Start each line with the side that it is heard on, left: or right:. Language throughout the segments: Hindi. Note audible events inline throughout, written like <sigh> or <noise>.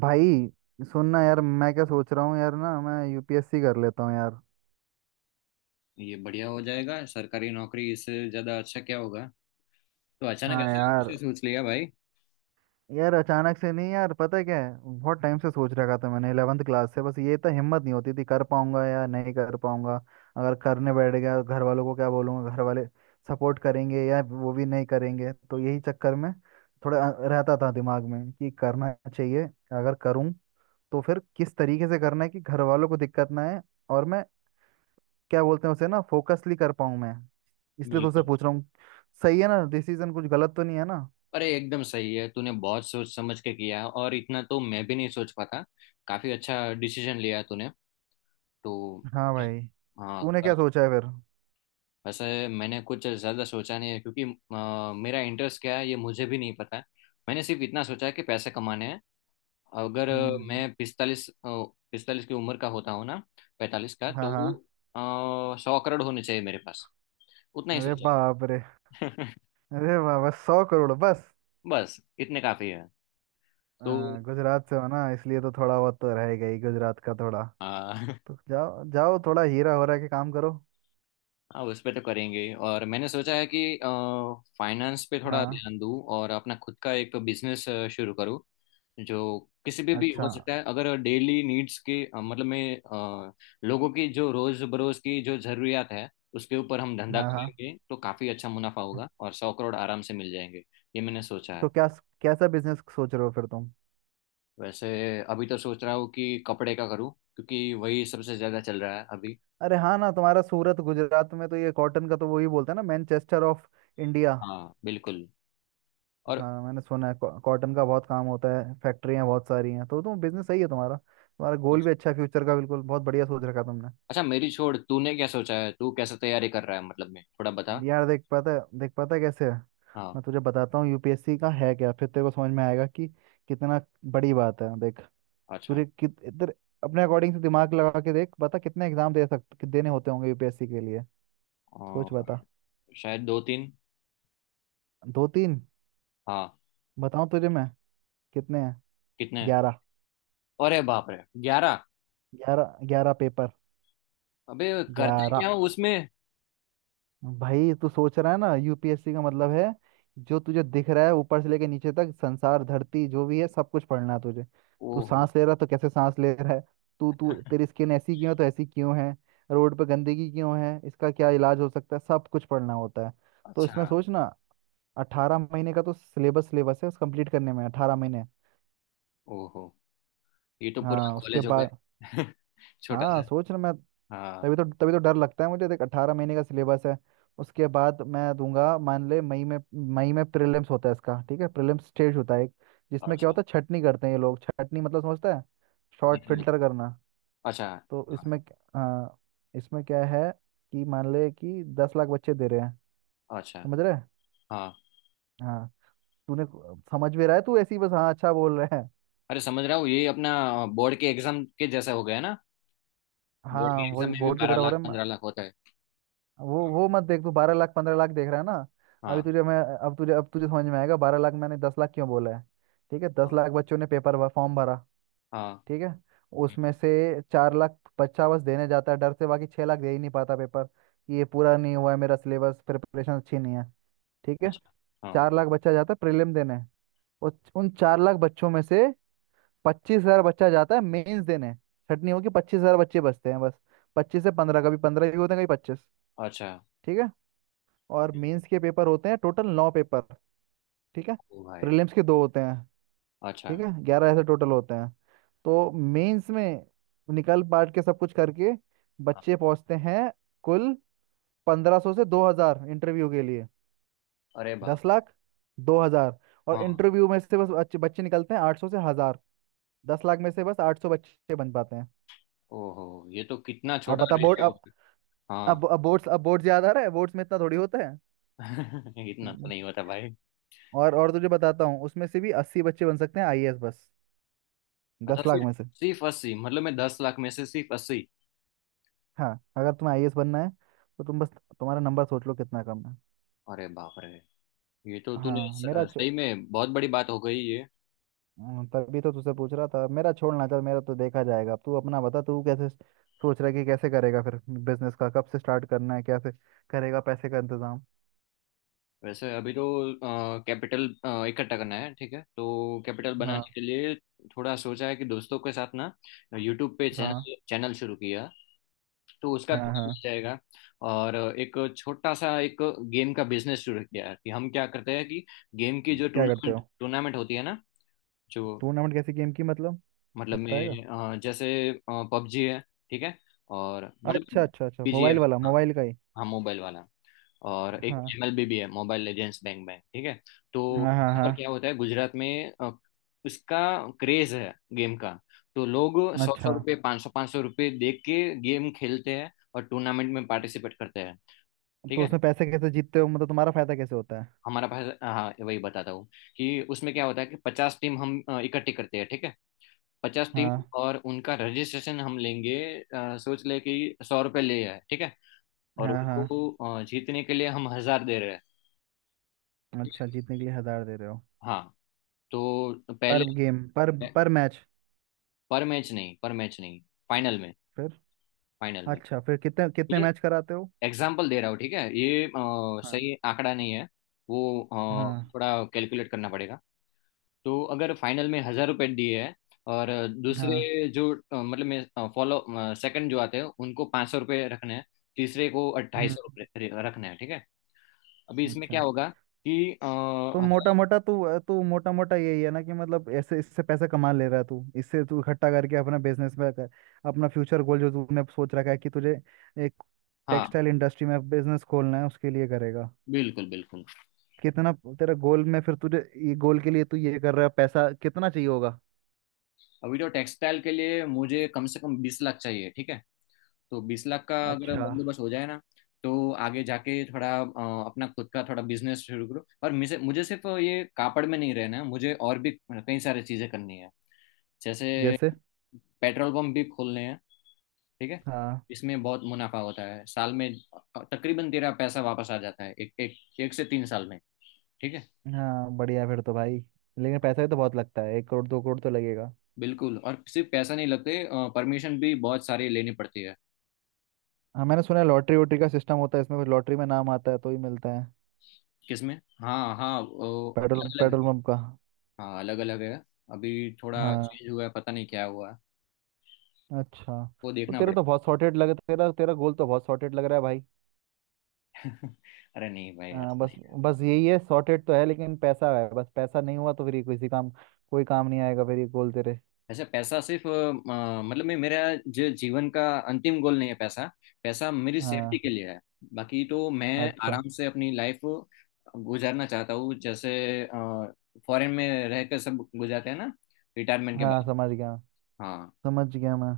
right: भाई, सुनना यार। मैं क्या सोच रहा हूँ यार? ना, मैं यूपीएससी कर लेता हूँ यार।
left: ये बढ़िया हो जाएगा। सरकारी नौकरी इससे ज्यादा अच्छा क्या होगा। तो अचानक
right: हाँ
left: ऐसे
right: यार।
left: कैसे सोच लिया भाई?
right: यार अचानक से नहीं यार, पता है क्या है, बहुत टाइम से सोच रखा था मैंने 11th क्लास से। बस ये तो हिम्मत नहीं होती थी कर पाऊंगा या नहीं कर पाऊंगा। अगर करने बैठ गया घर वालों को क्या बोलूंगा? घर वाले सपोर्ट करेंगे या वो भी नहीं करेंगे? तो यही चक्कर में थोड़ा रहता था दिमाग में कि करना चाहिए। अगर करूँ तो फिर किस तरीके से करना है कि घर वालों को दिक्कत ना आए और मैं क्या बोलते हैं उसे ना फोकसली कर पाऊँ मैं। इसलिए तो से
left: बिल्कुल।
right: पूछ रहा हूँ। सही है ना? डिसीजन कुछ गलत तो नहीं है ना?
left: अरे एकदम सही है, तूने बहुत सोच समझ के किया, और इतना तो मैं भी नहीं सोच पाता। काफी अच्छा डिसीजन लिया तूने। तो
right: हाँ भाई,
left: हाँ,
right: तूने क्या
left: कर।
right: सोचा है फिर?
left: वैसे मैंने कुछ ज़्यादा सोचा नहीं है, क्योंकि मेरा इंटरेस्ट क्या है ये मुझे भी नहीं पता है। मैंने सिर्फ इतना सोचा है कि पैसे कमाने हैं। अगर
right: हम्म।
left: मैं 45 45 की उम्र का होता हूँ ना, 45 का,
right: हाँ
left: तो
right: हाँ।
left: 100 करोड़ होने चाहिए मेरे पास। उतना ही
right: अरे
left: सोचा
right: बाप रे।
left: है।
right: अरे बाप, बस 100 करोड़ बस।
left: <laughs> बस इतने काफी है। तो
right: आ, गुजरात से हो ना इसलिए तो थोड़ा बहुत तो रहेगा ही गुजरात का थोड़ा।
left: आ, <laughs>
right: तो जाओ जाओ, थोड़ा हीरा हो रहा के काम करो।
left: हाँ, उस पे तो करेंगे। और मैंने सोचा है कि फाइनेंस पे थोड़ा
right: हाँ।
left: ध्यान दूँ और अपना खुद का एक बिजनेस शुरू करूँ। जो किसी पे भी
right: अच्छा।
left: हो सकता है। अगर डेली नीड्स के अ, लोगों की जो रोज बरोज की जो जरूरियात है उसके ऊपर हम धंधा
right: हाँ हाँ।
left: करेंगे, तो काफी अच्छा मुनाफा होगा, और 100 करोड़ आराम से मिल जाएंगे। ये मैंने सोचा
right: तो
left: है।
right: क्या कैसा बिजनेस सोच रहे हो फिर तुम?
left: वैसे अभी तो सोच रहा हूँ कि कपड़े का करूँ, क्योंकि वही सबसे ज्यादा चल रहा है अभी।
right: अरे हाँ ना, तुम्हारा सूरत गुजरात में तो ये कॉटन का तो वही बोलते हैं ना, मैनचेस्टर ऑफ इंडिया।
left: हाँ बिल्कुल। और
right: हाँ मैंने सुना है कॉटन का बहुत काम होता है, फैक्ट्रियाँ बहुत सारी हैं, तो तुम बिजनेस सही है तुम्हारा, तुम्हारा गोल भी अच्छा है फ्यूचर का, बिल्कुल बहुत बढ़िया सोच रखा तुमने।
left: अच्छा, मेरी छोड़, तूने क्या सोचा है? तू कैसे तैयारी कर रहा है, मतलब मैं, थोड़ा बता।
right: यार देख पाता है, देख पाता है कैसे है।
left: हाँ।
right: मैं तुझे बताता हूँ यूपीएससी का है क्या, फिर तेरे को समझ में आएगा कि कितना बड़ी बात है, देख।
left: अच्छा।
right: तुझे कित इधर अपने अकॉर्डिंग से दिमाग लगा के देख बता, कितने एग्जाम दे सकते, देने होते होंगे यूपीएससी के लिए? सोच
left: और
right: बता।
left: शायद 2 3।
right: दो तीन?
left: हाँ।
right: बताऊँ तुझे मैं कितने हैं?
left: कितने?
right: 11।
left: अरे बाप रे, 11!
right: 11, ग्यारह पेपर।
left: अबे, करते
right: 11।
left: क्या हो उसमें?
right: भाई तू सोच रहा है ना, यूपीएससी का मतलब है जो तुझे दिख रहा है ऊपर से लेके नीचे तक, संसार धरती जो भी है सब कुछ पढ़ना है तुझे। तू
left: ओहो।
right: सांस ले रहा है तो कैसे सांस ले रहा है? तू तू तेरी स्किन ऐसी क्यों है? तो ऐसी क्यों है? रोड पे गंदगी क्यों है? इसका क्या इलाज हो सकता है? सब कुछ पढ़ना होता है। तो इसमें
left: अच्छा।
right: सोच ना। अठारह महीने का तो सिलेबस, सिलेबस है उस कंप्लीट करने में, 18 महीने।
left: ओहो, ये तो पूरा
right: हाँ, उसके
left: कॉलेज हो
right: बाद।
left: गया। <laughs> छोटा
right: हाँ
left: सा।
right: सोच ना मैं।
left: हाँ।
right: तभी तो डर लगता है मुझे। देख, 18 महीने का सिलेबस है। उसके बाद मैं दूंगा मान ले मई में। मई में प्रीलिम्स होता है इसका, ठीक है? प्रीलिम्स स्टेज होता है एक, जिसमें क्या
left: अच्छा।
right: होता है, छटनी करते हैं ये लोग। छटनी मतलब समझता है?
left: नहीं
right: शॉर्ट
left: समझ।
right: फिल्टर करना।
left: अच्छा।
right: तो
left: हाँ।
right: इसमें इसमें क्या है कि मान ले कि 10 लाख बच्चे दे रहे हैं।
left: अच्छा।
right: समझ रहे हैं?
left: हाँ।
right: हाँ। समझ भी रहा है तू, ऐसी बस हाँ अच्छा बोल रहा है?
left: अरे समझ रहा हूँ, ये अपना बोर्ड के एग्जाम के जैसा हो गया ना। बोर्ड के
right: हाँ,
left: एग्जाम
right: वही
left: में भी
right: बोर्ड की
left: बारह
right: तरह हो
left: लाख
right: रहा है।
left: 15 लाख होता है।
right: वो मत देख, तू 12 लाख 15 लाख देख रहा है ना? अभी
left: हाँ।
right: तुझे मैं, अब तुझे समझ में आएगा 12 लाख मैंने 10 लाख क्यों बोला है। ठीक है, दस
left: हाँ।
right: लाख बच्चों ने फॉर्म भरा,
left: हाँ।
right: ठीक है?
left: हम्म,
right: उसमें से 4 लाख बच्चा बस देने जाता है डर से, बाकी 6 लाख दे ही नहीं पाता पेपर कि ये पूरा नहीं हुआ है मेरा सिलेबस, प्रिपरेशन अच्छी नहीं है, ठीक है?
left: अच्छा। हाँ।
right: 4 लाख बच्चा जाता है प्रीलिम देने। और उन 4 लाख बच्चों में से 25,000 बच्चा जाता है मेंस देने। छटनी होगी, 25,000 बच्चे बचते हैं बस। 25 से 15, कभी 15 भी होते हैं कभी 25।
left: अच्छा।
right: ठीक है। और मेंस के पेपर होते हैं टोटल 9 पेपर, ठीक है?
left: ओ भाई।
right: प्रीलिम्स के दो होते हैं,
left: अच्छा।
right: ठीक है, 11 ऐसे टोटल होते हैं। तो मेंस में निकल पाट के सब कुछ करके
left: हाँ।
right: बच्चे पहुंचते हैं कुल 1500 से 2000 इंटरव्यू के लिए।
left: अरे बाप।
right: 10 लाख, 2000। और
left: हाँ।
right: इंटरव्यू में से बस बच्चे बच्चे निकलते हैं 800 से 1000। दस लाख में से बस 800 बच्चे बन पाते हैं।
left: ओहो, ये तो कितना
right: अब
left: छोटा
right: बता बोर्ड,
left: रेशियो।
right: अब,
left: हाँ।
right: अब बोर्ड्स, अब बोर्ड याद आ रहा है? बोर्ड्स में इतना थोड़ी होता है।
left: <laughs> इतना तो
right: हम्म।
left: नहीं होता भाई।
right: और तुझे बताता हूँ उसमें से भी 80 बच्चे बन सकते हैं आईएएस, बस। दस
left: अच्छा,
right: लाख
left: सिर्फ?
right: में से।
left: सिर्फ 80, मतलब मैं 10 लाख में से सिर्फ अस्सी?
right: हाँ, अगर तुम्हें आईएएस बनना है तो तुम बस तुम्हारा नंबर सोच लो कितना कम है।
left: अरे बाप रे, ये तो तूने
right: हाँ मेरा चो,
left: सही में बहुत बड़ी बात हो गई ये।
right: तभी तो तुझसे पूछ रहा था, मेरा छोड़ना, चल मेरा तो देखा जाएगा, तू अपना बता, तू कैसे सोच रहा है कि कैसे करेगा फिर बिजनेस का, कब से स्टार्ट करना है, कैसे करेगा पैसे का इंतजाम?
left: वैसे अभी तो कैपिटल इकट्ठा करना है, ठीक है, तो कैपिटल बनाने
right: हाँ
left: के लिए थोड़ा सोचा है कि दोस्तों के साथ ना, यूट्यूब पे
right: हाँ
left: चैनल चैनल शुरू किया, तो उसका
right: हाँ।
left: थोड़ा
right: हाँ।
left: मिल जाएगा। और एक छोटा सा एक गेम का बिजनेस शुरू किया है। कि हम क्या करते हैं कि गेम की
right: हम्म।
left: जो
right: क्या करते
left: टूर्नामेंट
right: हो?
left: टूर्नामेंट होती है ना, जो
right: टूर्नामेंट कैसी गेम की मतलब?
left: मतलब
right: बताएगा?
left: में, जैसे पबजी है, ठीक है, और
right: अच्छा
left: मतलब
right: अच्छा अच्छा,
left: बीजीए,
right: मोबाइल वाला?
left: हाँ
right: मोबाइल का ही?
left: हाँ मोबाइल वाला। और एक
right: हाँ
left: एमएलबी भी है, मोबाइल लेजेंड्स बैंक बैंक, ठीक है। तो
right: हाँ हाँ।
left: यहाँ
right: हाँ।
left: पर क्या होता है, गुजरात में उसका क्रेज है गेम का, तो लोग सौ सौ
right: अच्छा,
left: रुपये, पाँच सौ रुपये दे के गेम खेलते हैं और टूर्नामेंट में पार्टिसिपेट करते हैं, ठीक
right: तो
left: है।
right: उसमें पैसे कैसे जीतते हो? मतलब तुम्हारा फायदा कैसे होता है?
left: हमारा पास, हाँ वही बताता हूँ कि उसमें क्या होता है कि 50 टीम हम इकट्ठी करते हैं, ठीक है, 50 टीम,
right: हाँ
left: और उनका रजिस्ट्रेशन हम लेंगे। सोच ले कि 100 रुपये ले आए, ठीक है, और
right: हाँ। हाँ
left: उनको जीतने के लिए हम 1000 दे रहे हैं, ठीक
right: अच्छा,
left: है?
right: जीतने के लिए 1000 दे रहे हो?
left: हाँ। तो पहले,
right: पर गेम? पर मैच?
left: पर मैच नहीं, पर मैच नहीं, फाइनल में,
right: फिर?
left: फाइनल में।
right: अच्छा फिर कितने कितने
left: ये
right: मैच कराते हो?
left: एग्जाम्पल दे रहा हूँ, ठीक है, ये
right: हाँ
left: सही आंकड़ा नहीं है, वो
right: हाँ
left: थोड़ा कैलकुलेट करना पड़ेगा। तो अगर फाइनल में 1000 रुपए दिए हैं, और
right: हाँ।
left: दूसरे जो, अ, मतलब मैं फॉलो सेकंड जो आते हैं उनको 500 रुपये रखने हैं, तीसरे को ढाई
right: हम्म।
left: सौ रुपये रखने हैं, ठीक है। अभी इसमें क्या
right: अच्छा,
left: होगा कि
right: तो मोटा
left: हजार।
right: मोटा तू, तू मोटा मोटा यही है ना कि मतलब ऐसे इससे पैसा कमा ले रहा है तू, इससे तू इकट्ठा करके अपना बिजनेस में कर, अपना फ्यूचर गोल जो तूने सोच रखा है कि तुझे एक
left: हाँ
right: टेक्सटाइल इंडस्ट्री में बिजनेस खोलना है उसके लिए करेगा?
left: बिल्कुल बिल्कुल।
right: कितना तेरा गोल में, फिर तुझे, ये गोल के लिए तू ये कर रहा है, पैसा कितना चाहिए होगा?
left: अभी तो टेक्सटाइल के लिए मुझे कम से कम 20 लाख चाहिए, ठीक है, तो 20 लाख का अगर
right: अच्छा।
left: बंदोबस्त हो जाए ना, तो आगे जाके थोड़ा अपना खुद का थोड़ा बिजनेस शुरू करो। और मुझे मुझे सिर्फ ये कापड़ में नहीं रहना है, मुझे और भी कई सारी चीजें करनी है। जैसे
right: जैसे?
left: पेट्रोल पंप भी खोलने हैं, ठीक है।
right: हाँ
left: इसमें बहुत मुनाफा होता है साल में, तकरीबन तेरा पैसा वापस आ जाता है एक एक एक से 3 साल में, ठीक है।
right: हाँ, बढ़िया फिर तो भाई। लेकिन पैसा भी तो बहुत लगता है, 1 करोड़ 2 करोड़ तो लगेगा।
left: बिल्कुल, और सिर्फ पैसा नहीं लगते, परमिशन भी बहुत सारी लेनी पड़ती है।
right: हाँ मैंने सुना है लॉटरी वोटरी का सिस्टम होता है इसमें कुछ, लॉटरी में नाम आता है तो ही मिलता है।
left: किसमें? हाँ हाँ,
right: पेट्रोल
left: अलग अलग
right: पेट्रोल
left: है।
right: पंप का?
left: हाँ अलग अलग है। अभी थोड़ा
right: हाँ
left: चेंज हुआ है, पता नहीं क्या हुआ है,
right: अच्छा।
left: वो
right: तो
left: देखना
right: तेरा तो
left: पड़ेगा।
right: बहुत सॉर्टेड लग, तेरा तेरा गोल तो बहुत सॉर्टेड लग रहा है भाई।
left: <laughs> अरे नहीं भाई,
right: हाँ,
left: ऐसा
right: बस।
left: नहीं।
right: बस यही है, सॉर्टेड तो है, लेकिन पैसा है, बस पैसा नहीं हुआ तो फिर ये किसी काम, कोई काम नहीं आएगा फिर ये गोल तेरे।
left: ऐसे पैसा सिर्फ मतलब मैं, मेरा जो जीवन का अंतिम गोल नहीं है पैसा, पैसा मेरी सेफ्टी के
right: हाँ।
left: लिए है। बाकी तो मैं
right: अच्छा।
left: आराम से अपनी लाइफ गुजारना चाहता हूँ, जैसे फॉरेन में रह कर सब गुजारते हैं ना, रिटायरमेंट के
right: हाँ
left: बाद।
right: समझ गया,
left: हाँ।
right: समझ गया मैं।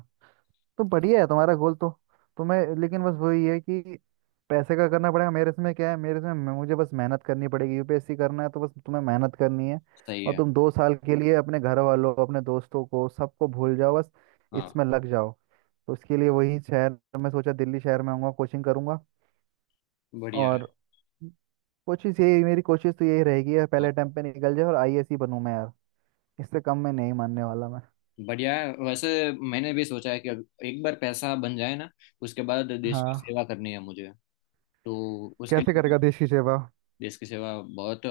right: तो बढ़िया है तुम्हारा गोल तो। तुम्हें लेकिन बस वही है कि पैसे का करना पड़ेगा। मेरे इसमें क्या है, मुझे बस मेहनत करनी पड़ेगी। यूपीएससी करना है तो बस तुम्हें मेहनत करनी है,
left: सही
right: और
left: है।
right: तुम 2 साल के लिए अपने घर वालों, अपने दोस्तों को, सबको भूल जाओ, बस
left: हाँ
right: इसमें लग जाओ। तो उसके लिए वही शहर मैं सोचा, दिल्ली शहर में आऊँगा कोचिंग करूँगा।
left: बढ़िया है।
right: और कोशिश यही, मेरी कोशिश तो यही रहेगी यार, पहले
left: हाँ
right: अटेम्प्ट पे निकल जाए और आईएएस ही बनूँ मैं यार। इससे कम मैं नहीं मानने वाला मैं।
left: बढ़िया है। वैसे मैंने भी सोचा है कि अब एक बार पैसा बन जाए ना, उसके बाद देश की
right: हाँ।
left: सेवा करनी है मुझे। तो उसके
right: कैसे
left: लिए,
right: करेगा देश की सेवा?
left: देश की सेवा, बहुत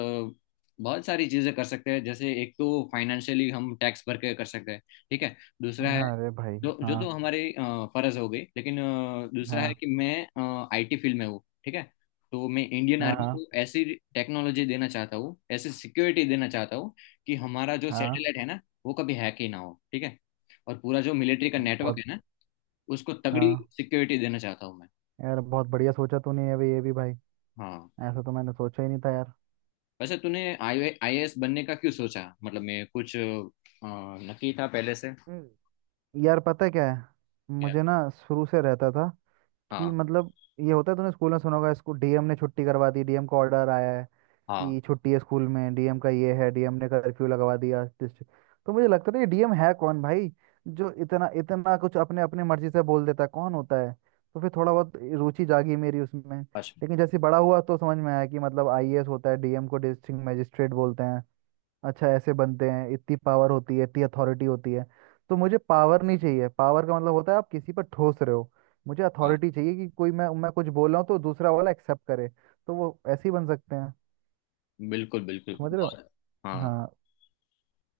left: बहुत सारी चीजें कर सकते हैं। जैसे एक तो फाइनेंशियली हम टैक्स भर के कर सकते हैं, ठीक है। दूसरा है,
right: हाँ अरे भाई।
left: जो जो
right: हाँ
left: तो हमारे फर्ज हो गई, लेकिन दूसरा है
right: हाँ
left: कि मैं आईटी फील्ड में हूँ, ठीक है। तो मैं इंडियन
right: हाँ
left: आर्मी
right: हाँ।
left: को ऐसी टेक्नोलॉजी देना चाहता हूँ, ऐसी सिक्योरिटी देना चाहता हूँ कि हमारा जो
right: हाँ
left: सैटेलाइट है ना, वो कभी हैक ही ना हो, ठीक है। और पूरा जो मिलिट्री का नेटवर्क
right: बहुत।
left: है ना, उसको तगड़ी
right: हाँ।
left: सिक्योरिटी देना चाहता हूँ मैं।
right: यार बहुत बढ़िया सोचा तूने ये भी, ये भी भाई।
left: हाँ।
right: ऐसा तो मैंने सोचा ही नहीं था यार।
left: वैसे तूने आई आईएएस बनने का क्यों सोचा, मतलब मैं कुछ, नक्की था पहले से?
right: हम्म। यार पता है क्या है,
left: क्या?
right: मुझे ना शुरू से रहता था कि
left: हाँ।
right: मतलब, ये होता है, तूने स्कूल में सुना होगा, इसको डीएम ने छुट्टी करवा दी, डीएम का ऑर्डर आया है
left: हाँ।
right: कि छुट्टी है स्कूल में, डीएम का ये है, डीएम ने कर्फ्यू लगवा दिया डिस्ट्रिक्ट। तो मुझे लगता था ये डीएम है कौन भाई जो इतना इतना कुछ अपने अपने मर्जी से बोल देता है? कौन होता है? तो फिर थोड़ा बहुत रुचि जागी मेरी उसमें,
left: अच्छा।
right: लेकिन जैसे बड़ा हुआ तो समझ में आया कि मतलब आईएएस होता है, डीएम को डिस्ट्रिक्ट मजिस्ट्रेट बोलते हैं। अच्छा, ऐसे बनते हैं, इतनी पावर होती है, इतनी अथॉरिटी होती है। तो मुझे पावर नहीं चाहिए, पावर का मतलब होता है आप किसी पर ठोस रहे हो। मुझे
left: हाँ
right: अथॉरिटी चाहिए कि कोई, मैं कुछ बोल रहा हूँ तो दूसरा वाला एक्सेप्ट करे। तो वो ऐसे ही बन सकते हैं।
left: बिल्कुल बिल्कुल,
right: समझ रहे हो?
left: बहुत। हाँ,
right: हाँ।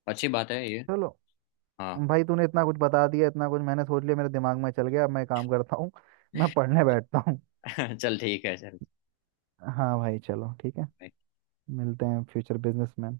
left: अच्छी बात है ये।
right: चलो।
left: हाँ।
right: भाई तूने इतना कुछ बता दिया, इतना कुछ मैंने सोच लिया मेरे दिमाग में, चल गया। अब मैं एक काम करता हूँ, <laughs> मैं पढ़ने बैठता हूँ।
left: <laughs> चल ठीक है।
right: हाँ भाई चलो ठीक है।
left: चल।
right: मिलते हैं फ्यूचर बिजनेसमैन।